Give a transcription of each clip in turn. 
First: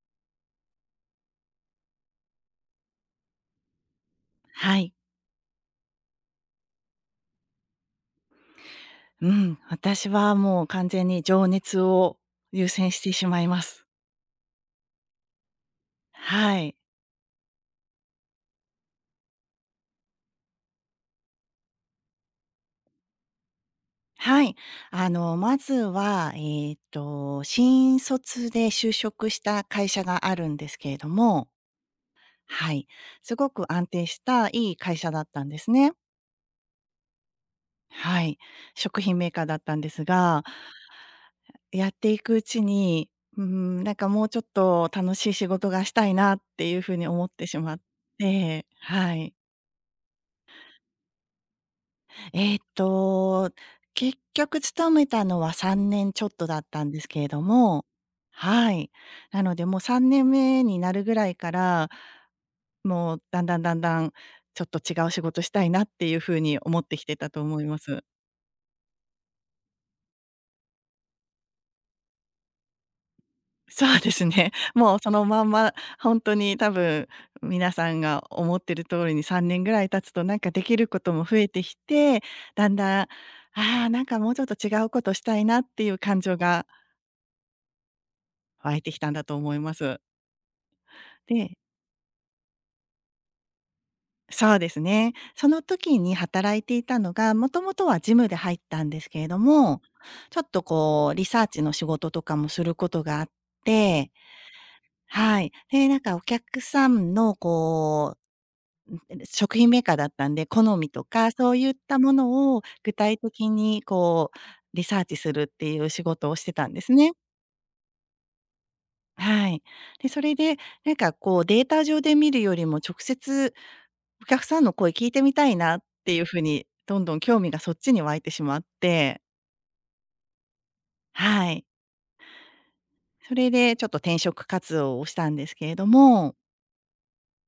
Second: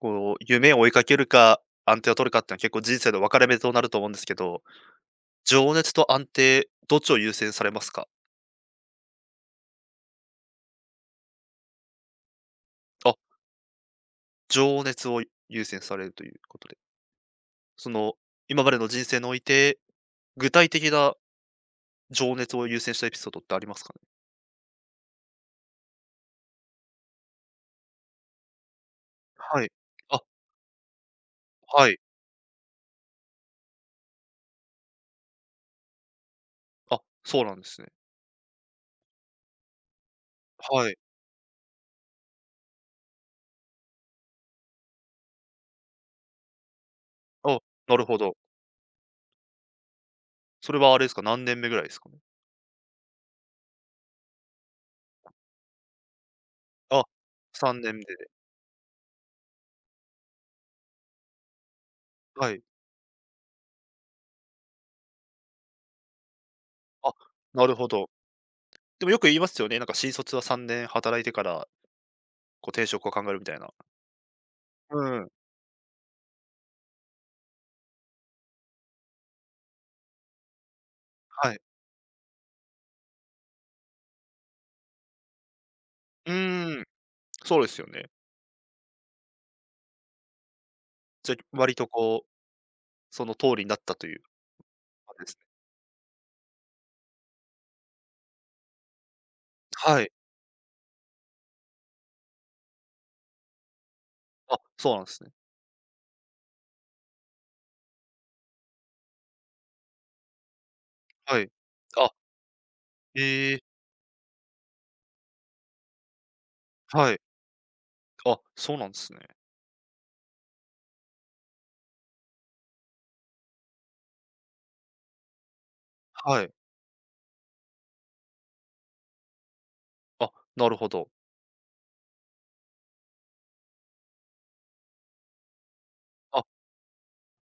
こう、夢を追いかけるか、安定を取るかってのは結構人生の分かれ目となると思うんですけど、はい。情熱と安定、どっちを優先されますか？うん、私はもう完全に情熱を優先してあ、しまいます。情熱を優先されるというはことい。で、その、今までの人生において、具体的な情熱を優先したエピソードってありますかね？はい。まずは、新卒で就職しはたい。会社あ、があるんですけれども、はい。はい。すごく安定したいい会社だったんですね。あ、そうなんですね。はい。食品メーカーだったんですが、はい。やっていくうちに、なんかもうちょっと楽しい仕事がしたいなっていう風に思ってしあ、まっなるほど。て、はい。それはあれですか、何年目ぐらいですかね？えーっと、結局勤めたのは3年ちょっとだったんであ、すけれど3も、年目で、はい。なのでもう3年目になるぐらいから、はい。もうだんだんだんだん、ちょっと違う仕事したいなっていう風に思ってきあ、てたと思いなるまほす。ど。でもよく言いますよね、なんか新卒は3年働いてからこう定食を考えるみたい な。そうですね。もううそのん。まんま、本当に多分皆さんが思ってる通りに3年ぐらい経つとなんかできることも増えはてい。きて、だんだん、ああー、なんかもうちょっと違うことしたいなっていう感う情がーん、そうですよね。湧いてきたんだと思います。じゃ、で割とこう、その通りになったというそうですね。感じですそね。の時に働いていたのが、もともとはジムで入ったんですけれども、はい。ちょっとこうリサーチの仕事とかもすることがあって、あ、そうなんですね。はい。で、なんかお客さんの食品メーカーだったんで、好みとかはそい。ういったもあ、のを具体的ええ、にこうリサーチするっていう仕事をしてたんですね。はい。あ、そうなんですね。はい。で、それで、なんかこうデータ上で見るよりも、直接お客さんの声聞いてみたいなっていう風はい。に、どんどん興味がそっちに湧いてしまってあ、なるほど。はい。それでちょっと転職活動をしたんですけれども、あ、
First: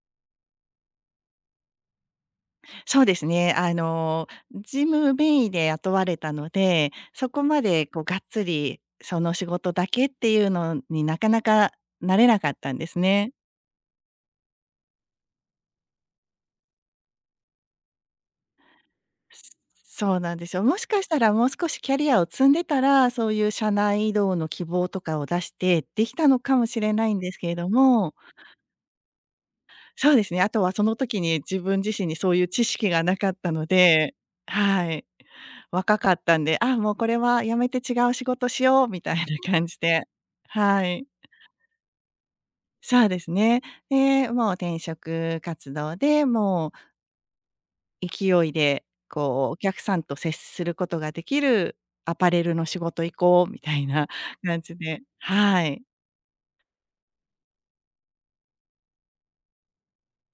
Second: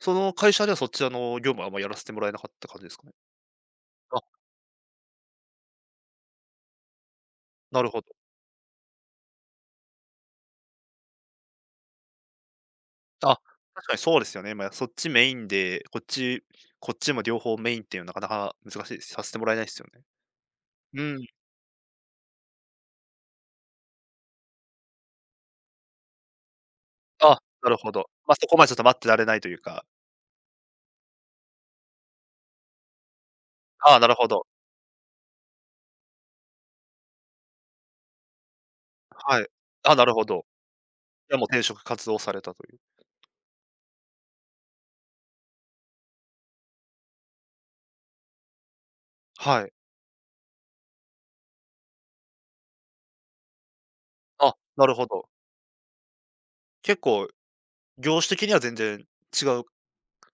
その会社ではそちらの業務はあんまやらせてもらえなかった感じですそかうね。ですね、あ、事務名義で雇われたので、そこまなでるこほうど。がっつり、その仕事だけっていうのになかなかなれなかったんですね。あ、確かにそうですよね。まあ、そっちメインで、こっちも両方メインっていうのはなかなか難しいです。させてもらえないですよね。そうなんですよ。もしうかしたん。らもう少しキャリアを積んでたら、そういう社内移動の希望とかを出してできたのかもしれないんですあ、けれどなるほど。も、ま、そこまでちょっと待ってられないというか。そうですね、あとはその時に自分自身にそういう知識がなかったのああ、なで、るほど。はい、若かったんで、あ、もうこれはやめて違う仕事しようみたいなはい。感じあ、で、なるほど。はい、じゃあ、もう転職活動されたという。そうですね。で、転職活動でもう勢いで、こう、おはい。客さんと接することができるアパレルの仕事行こうみたいな あ、感じなるでほど。はい。結構、業種的には全然違う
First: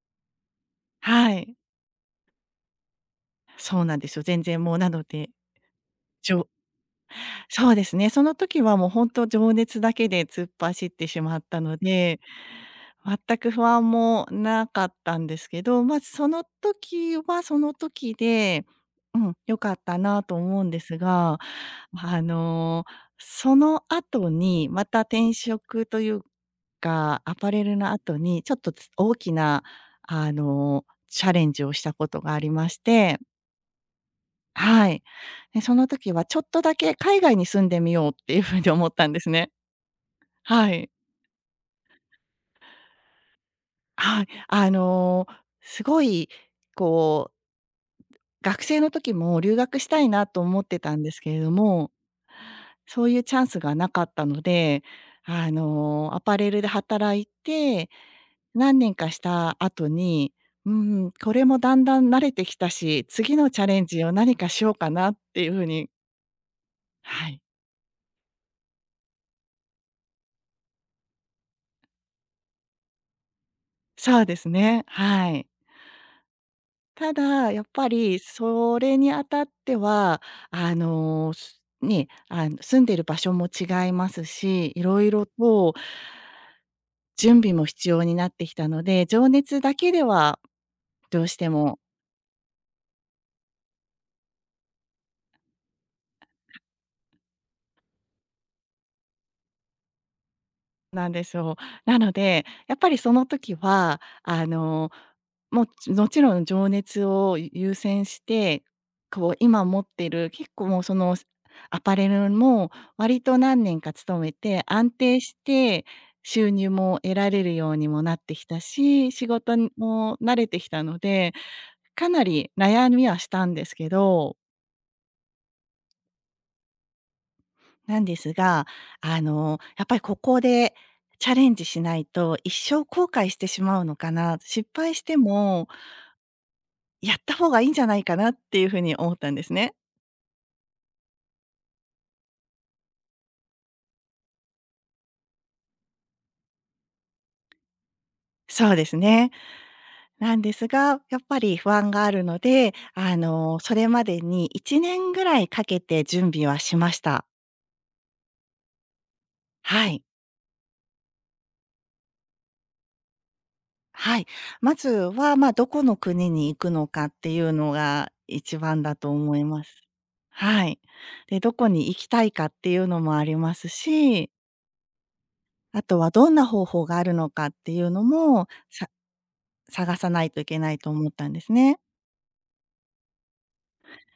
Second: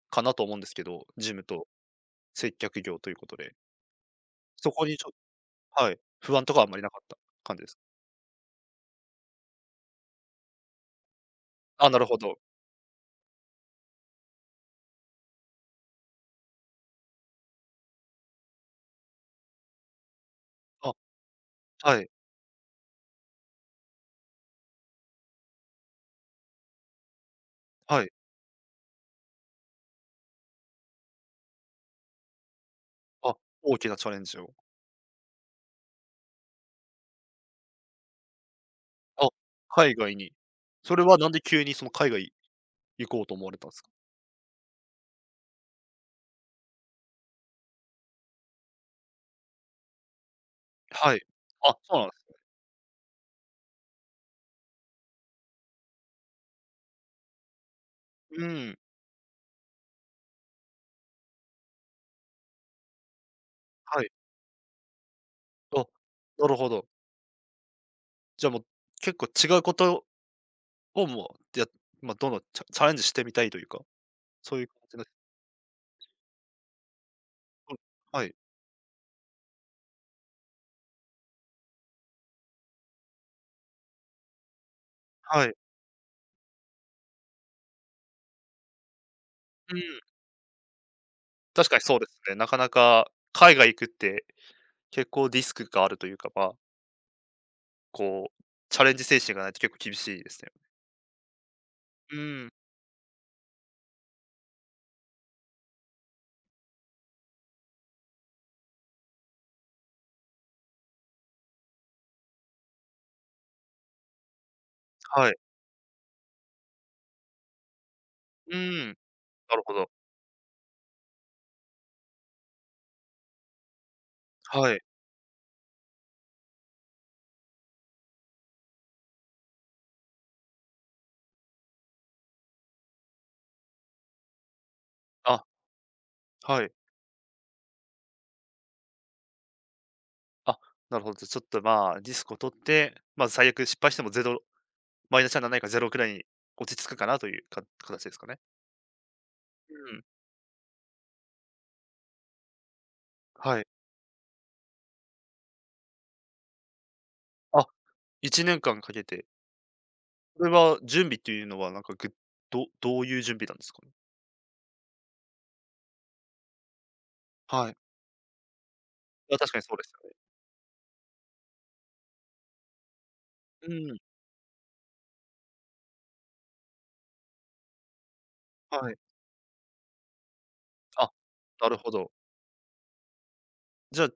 かなと思うんですけど、事は務い。と接客業ということで、そうなんですよ。全然そもうこなにのちょで、はい、じ不安ょとかはあんまりなかった感じでそうすか？ですね、その時はもうほんと情熱だけで突っ走ってしまったのあ、なるほで、ど。全く不安もなかったんですけど、ま、その時はその時でうん、良かったなと思うんであ、すが、はい、あの、その後にまた転職というか、アパレルのはい。後にちょっと大きな、チャレンジをしたことがありまして、あ、大きなチャレンジを。はい。で、その時はちょっとだけ海外に住んでみようっていう風に思ったんであ、すね。海外に。はい。それはなんで急にその海外行こうと思われたんですか？はい。すごいこう、学生の時も留学したいなと思ってたんではすい。けれどあ、もそうなんですね。そういうチャンスがなかったので、あの、アパレルで働いて、う何ん、年かした後に、うーこれもだんだん慣れてきたし、次のチャレンはジい。を何かしようかなっていう風あ、になるほど。はい、じゃあもう、結構違うことを、もう、やまあ、どんどんチャレンジしてみたいというか、そうですそういう感ね、じの。はい。ただ、やっうん、ぱりはい、それにあたっては、あの、すね、あの、住んでる場所も違いますし、色々はい。と準備も必要になってきたので、情熱だうけん、ではどうして確かもにそうですね。なかなか海外行くって結構リスクがあるというか、まあ、こう、チャレンジ精神がないと結構厳しいですね。なんですよ。なのうで、ん、やっぱりその時は、あの、もちろん情熱を優先して、こう今持ってる結構もうそのアパレルも割と何年か勤めて安定はしい。て収入も得られるようにもなってきうたん、し、仕事なるにほど。も慣れてきたので、かなり悩みはしたんですけどはい。なんですが、あの、やっぱりここでチャレンジしないと一生後悔してしまうのかな、失敗してあ、もはい。やった方がいいんじゃないかなっていうふうに思ったんですね。あ、なるほど。じゃ、ちょっと、まあ、リスクを取って、まあ、最悪失敗してもゼロマイナスにないかゼ0くらいに落ち着くかなというか形ですかね。そうですね。うん、なんですが、やっぱり不安があるので、あの、はい。それまでに1年ぐらいかけて準備はしました。あ、1年間かけてはい。それは準備っていうのは、どういう準備なんですかね？はい。まずは、まあ、どこの国に行くのかっていうはのい。が一番だと思あ、い確かにまそうす。ですよね。はい。で、どこに行きたいかっていうのもありますうん。し、あとはどんな方法があるのかっていうのも、はい。探さないといけないと思あ、ったんですなね。るほど。じゃあ、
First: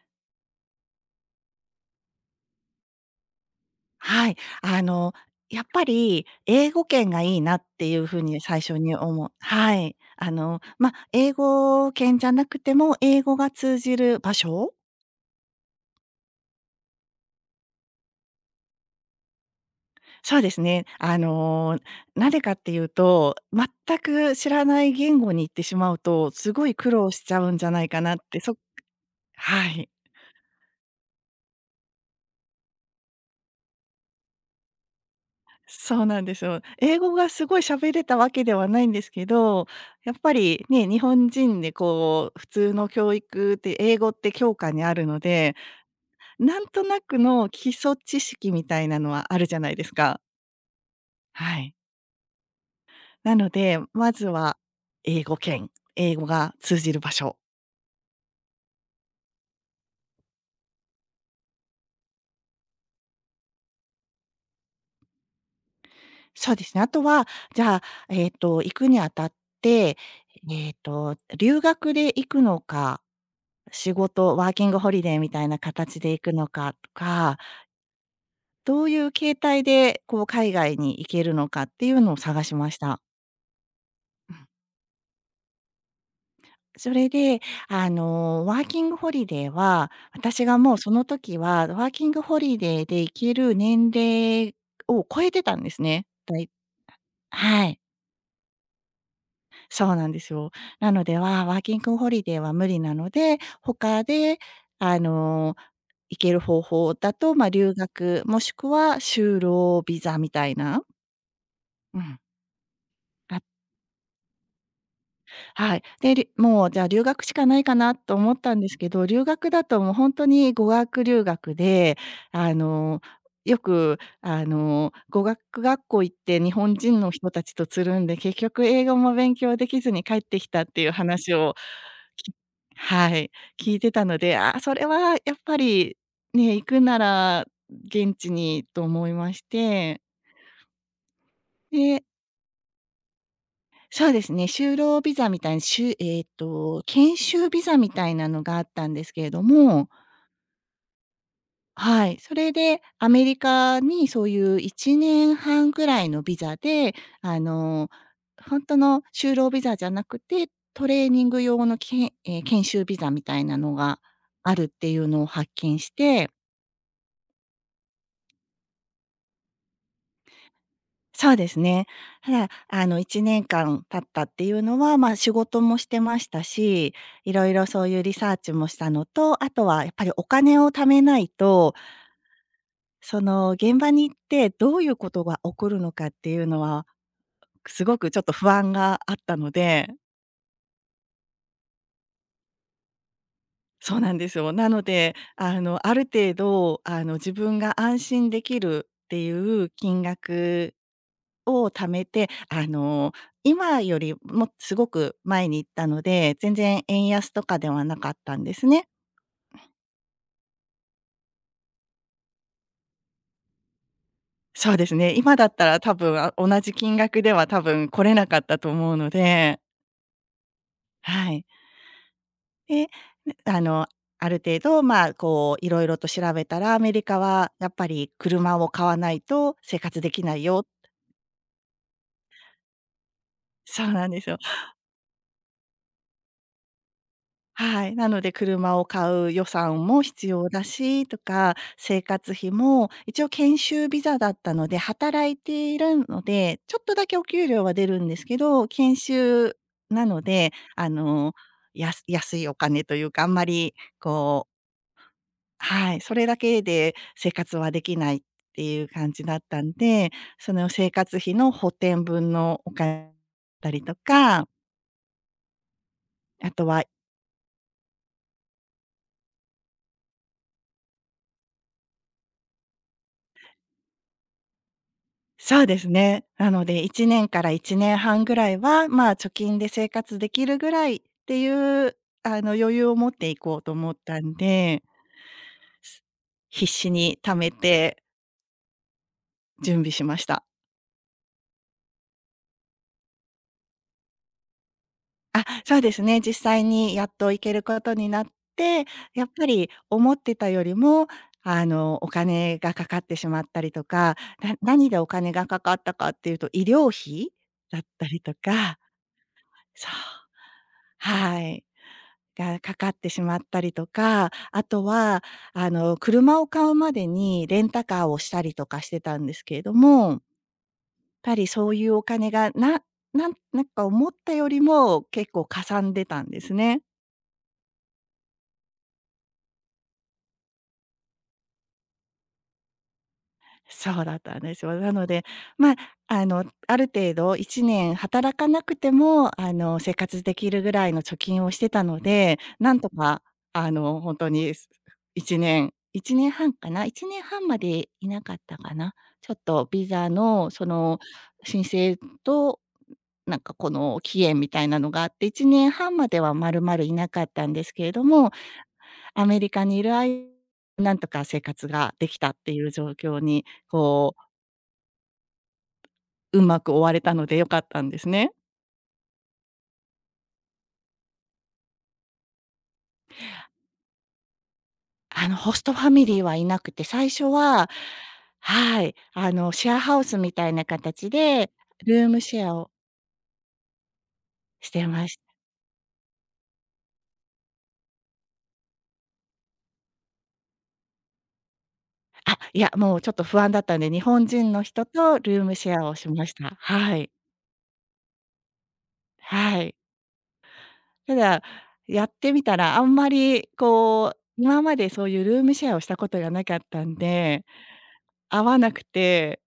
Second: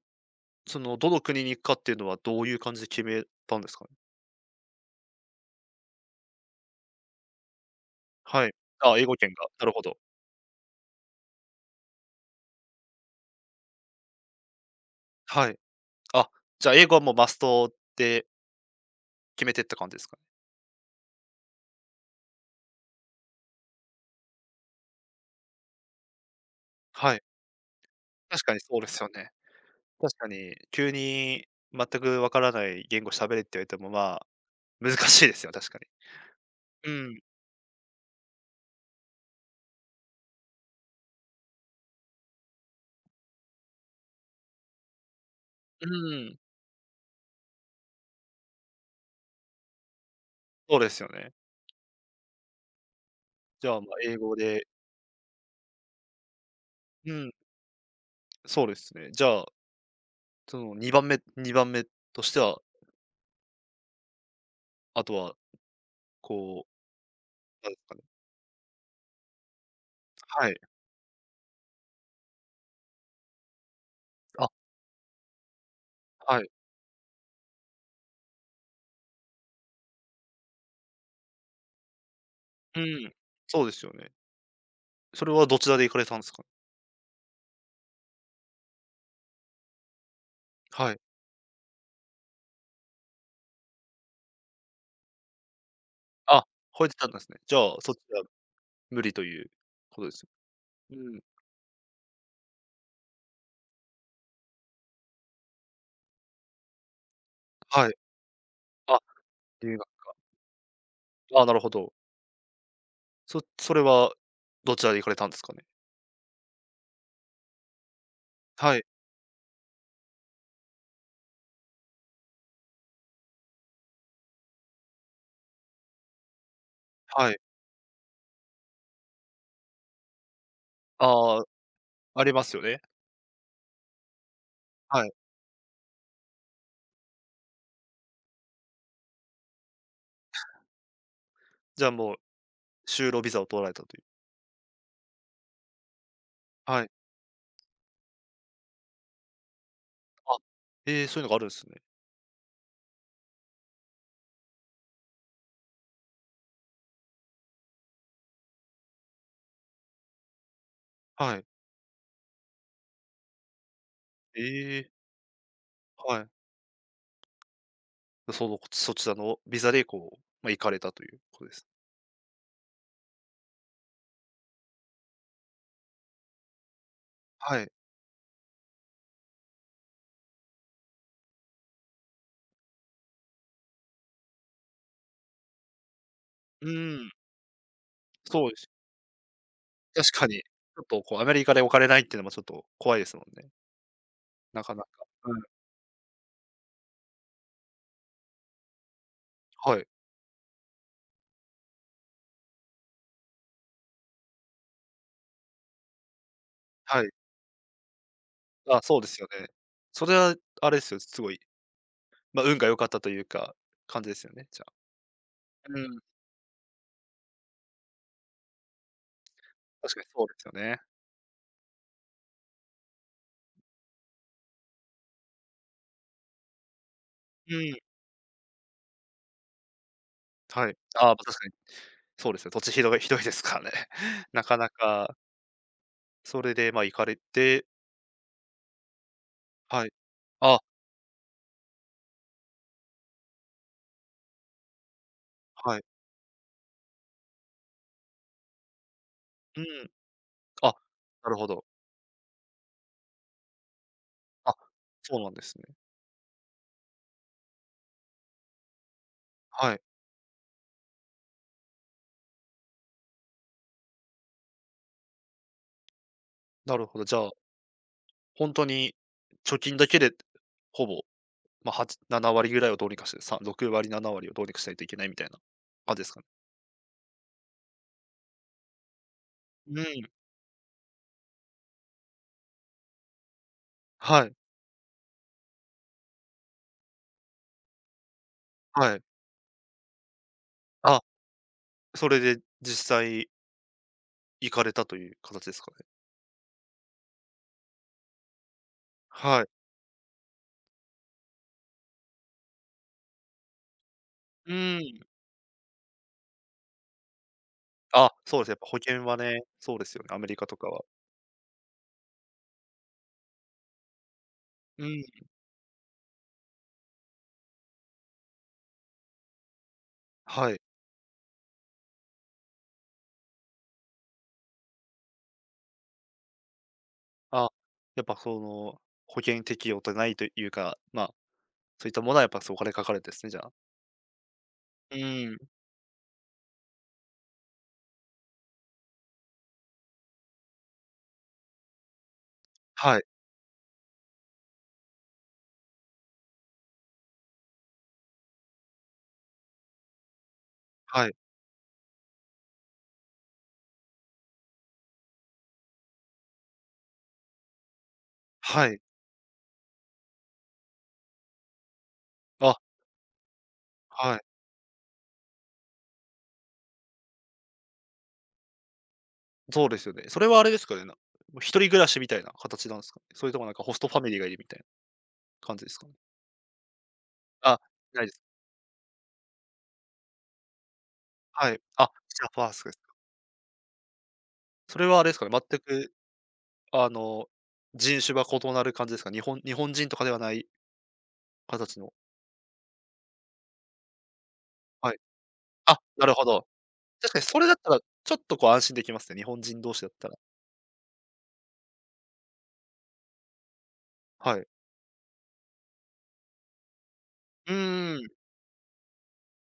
どの国に行くかっていうのはどういう感じで決めたんですかね？はい。あの、やっぱり英語圏がいいなっていうふうにはい。最初にあ、英語思う圏が、なるはほい。ど。あの、まあ、英語圏じゃなくても、英語が通じる場所はい。あ、じゃあ英語はもうマストで決めてった感じですかね？そうですね。あの、なぜかっていうと、全く知らない言語に行ってしまうと、すごい苦労はしい。ちゃうんじゃないかなって、確かにそうですよね。はい。確かに、急に全くわからない言語喋れって言われても、まあ、難しいですよ、確かに。そうなんですよ。う英語ん、がすごい喋れたわけではないんですけど、やっぱりね、日本人でこう、普通の教育って英語って教科にあるので、うん、なんとなくの基礎知識みたいなのはあるじゃないですか。そうですよね。はい。なのじゃで、あ、まあ、ま英ず語はで。英語圏、英語が通じる場うん。所そうですね。じゃあ、その2番目としては、あとは、そうでこすね。あとは、じう、なんゃであ、すかね、行くにあたって、はい。留学で行くのか、仕事、あ、ワーキングホリデーみたいな形で行くはのい。かとか、どういう形態で、こう、海外に行けるのかっていうのを探しましうた。ん。そうですよね。それはどちらで行かれたんですか？それで、あの、ワーキングホリデーは、私がもうそはい。の時は、ワーキングホリデーで行ける年齢を超えてたんですね。あ、ほえてたんですね。じゃはあ、い。そっちは無理というそうこなとんでです。すよ。なうので、ん。ワーキングホリデーは無理なので、他で、あの、行ける方法だと、まあ、留はい。学、もしくはあ、就理由労が、ビザみたいな、あ、なるほど。うん、それはどちらで行かれたんですかね？はい。で、もうじゃあ留学しかないかなと思ったんですはい、けど、留学だともうほんとに語学留学で、あの、よく語学学校行って日本人の人はい。たちとつるんで、結局英語も勉強できずに帰ってきたっていう話ああ、を、あきりますよね。はい、聞いてたので、ああ、それははい。やっぱりね、行くなら現地にと思いまして、じゃあ、でもう就労ビザを取られたという。そうですね、就労ビザみたいに、しゅえっと、はい。研修ビザみたいなのがあったんですけれども、あ、ええ、そういうのがあるんですね。はい、それでアメリカにそういう1年半ぐらいのビザで、あの、ほんとの就労ビザじゃなくて、トレーニンはグい。用のけんええ、研修ビザみたいなのがえあるっえ、ていうのを発見しはてい。その、そちらのビザでこう、まあ、行かれたというそうこでとですす。ね。ただ、あの、1年間経ったっていうのは、まあ、仕事もしてましたし、いろいはろい。そういうリサーチもしたのと、あとはやっぱりお金を貯めないと、その、現場に行ってどういうことが起こるのかっていうのうは、ーん。すごくちょっとそ不うです。安があったので確かに、ちょっとこうアメリカでお金ないっていうのもちょっと怖いですもんね。そうなんですよ。ななかのなか。で、うん、あの、ある程度、あの、自分が安心できるっていうはい。金額を貯めて、あの、今よりもすごく前に行ったので、全然は円い。安とかではなかったんですあ、ね。そうですよね。それはあれですよね、すごい、ま、運が良かったというか、感じですよね、じゃそあ。うですね、今だったらう多ん。分、あ、同じ金額では多分来れなかったと思うので、確かにそうですよね。はい。で、ねあの、ある程度、まあ、こう、いろいろと調べたら、アメリカはうやっん。ぱり車を買わないと生活できないよ。はい。ああ、ま、確かに。そうですね、土地ひどいですからね。そうなんで す。なかなか、それで、ま、行かれて。はい、なので車を買う予算はい。も必要あ、だしとか、生活費も一応研修ビザだったので、働いていはい。るので、ちょっとだけお給料は出るんですけど、研修うん。なので、あ、なるほど。安いお金というか、あんまりこう。あ、そうなんですね。はい、それだけで生活はできないっていう感じだったんはい。で、その生活費の補填分のお金だったりとか、あとなは。るほど。じゃあ、本当に貯金だけで、ほぼ、まあ、7割ぐらいをどうにかして、6割、7割をどうにかしないといけないみたいなそうです感じですかね。ね？なので1年から1年半ぐらいは、まあ、貯金でうん、生活できるぐらいっていう、余裕を持っていこうと思ったはんい、で、す必死に貯めてはい。準備しました。あ、それで実際行かれたというあ、形ですかそうね？ですね、実際にやっと行けることになって、やっはぱい。り思ってたよりも、お金がかかってしまったりとか、うなん。何でお金がかかったかっていうと、医療費だったあ、りとそうですねやっぱか、保険はね、そうでそう。すよね、アメリカとかは。はい。が、かかってしまったりとか、あとうん、は、車を買うまでにレンタカーをしたりとかしてたんですけれども、やはい。っぱりそういうお金が、なんか思ったよりも結構かさんでたんですね。あ、やっぱその、保険適用とないというか、まあ、そういったものはやっぱ、そう、お金かかるんですね、じゃあ。そうだったんですよ。なうので、ん、まあ、ある程度1年働かなくても、生活できるぐらいの貯金をしてたので、なんとはい、か、ほんとに、1年、1年半かな、1年半までいなかったかな。ちょっとビザのそのはい、申請と、なんかこの期限みたいなのがあって、1年半までは丸々いなかったんですけれども、はい。アメリカにいる間なんとか生活ができたってあ、いう状況に、こはい。ううまく終われたので良かったんですね。そうですよね。それはあれですかね、もう一人暮らしみたいな形なんですかね？それともなんかホストファミリーがいるみたいなホ感スじでトすフかァね？ミリーはいなくて、最初あ、は、いないです。はい、シェアハウスみたいな形はで、い。あ、ルームじゃあ、シフェァーアストをです。しそてれはあまれでし。すかね、全くあの、人種が異なる感じですか？日本人とかではない形の。あ、いや、もうちょっと不安だったんで、日本人の人はい。とルームシあ、ェアをなしるほましど。た。はい。確かにそれだったら、ちょっとこう安心できますね、日本人はい。同士だったら。ただ、やってみたら、あんまりこう、はい。今までそういうルームシェアをしたことがなかったんでうーん、合わなくて、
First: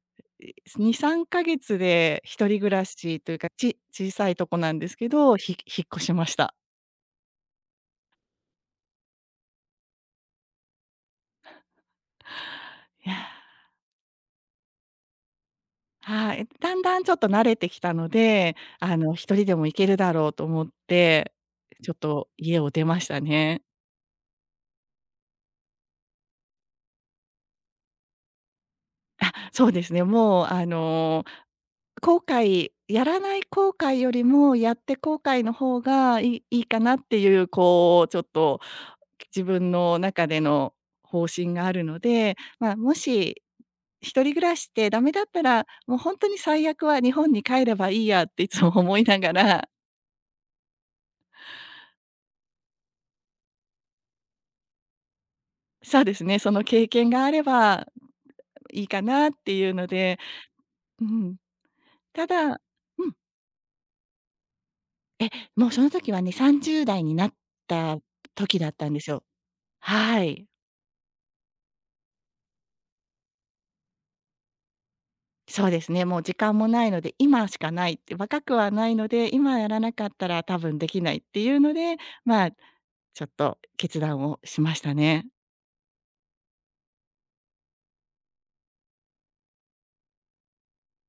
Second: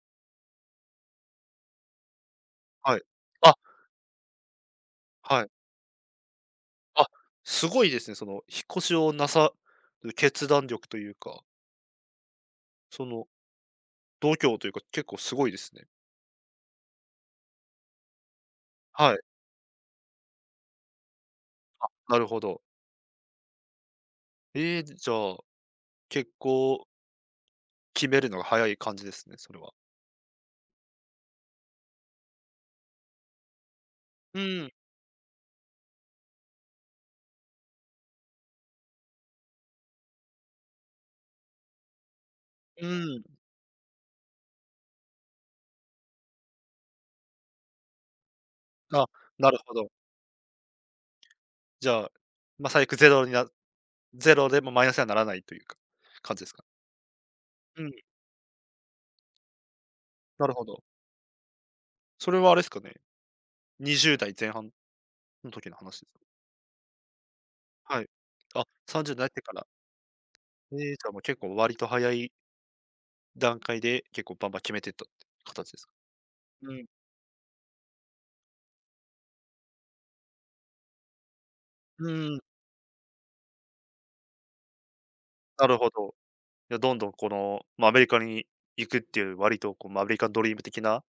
2、3ヶ月で一人暮らはい。しというか、あ、小さいとこなんですけど、はい。引っ越しました。あ、すごいですね、その引っ越しをなさる決断力というか、そいや、の度胸というか、結構すごいですね。はい。だんだんちょっと慣れてきたので、はい、1人でも行けるだろうと思って、ちょっなるとほ家ど。を出ましたね。ええ、じゃあ、結構決めるのが早い感じですあ、ね、それそうは。ですね、もうやらない後悔よりうも、ん、やって後悔の方がいいかなっていう、こう、ちょっと自分の中での方針があるので、まあ、うもん。し、一人暮らしってダメだったら、もう本当に最悪は日本に帰ればいいやっていつも思いあ、ながなるら。ほど。じゃあ、ま、最悪ゼロになゼロでもマイナスにはならないというか、そうです感ね、じでそすのか？経験があれうばん、いいかなっていうので、なるほど。うん。たそれはあだ。れすかね、うん。20代前半え、のも時うのその話で時すはか？ね、30代になったはい。時あ、だったんです30によ。なってから。はい。ええ、じゃあもう結構割と早い段階で、結構バンバン決めてったってそう形でですすか？ね、もう時間もうん、ないので、今しかないって、若くはないので、今やらなかったら多分できないっていうので、うん、まあ、ちょっと決断をしましたね。なるほど。いや、どんどんこの、まあ、アメリカに行くっていう割とこう、まあ、アメリカンドリーム的な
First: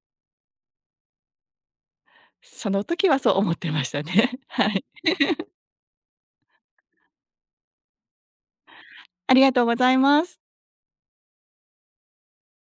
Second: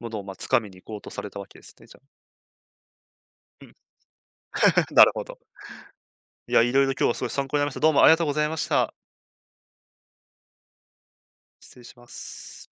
ものを、ま、掴みに行こうとされたわけですね、じゃあ。その時はそう思っうてん ましたね。はい。なるほど。いや、いろいろ今日はすごい参考になりました。どうもありがとうございました。ありがとうございます。失礼します。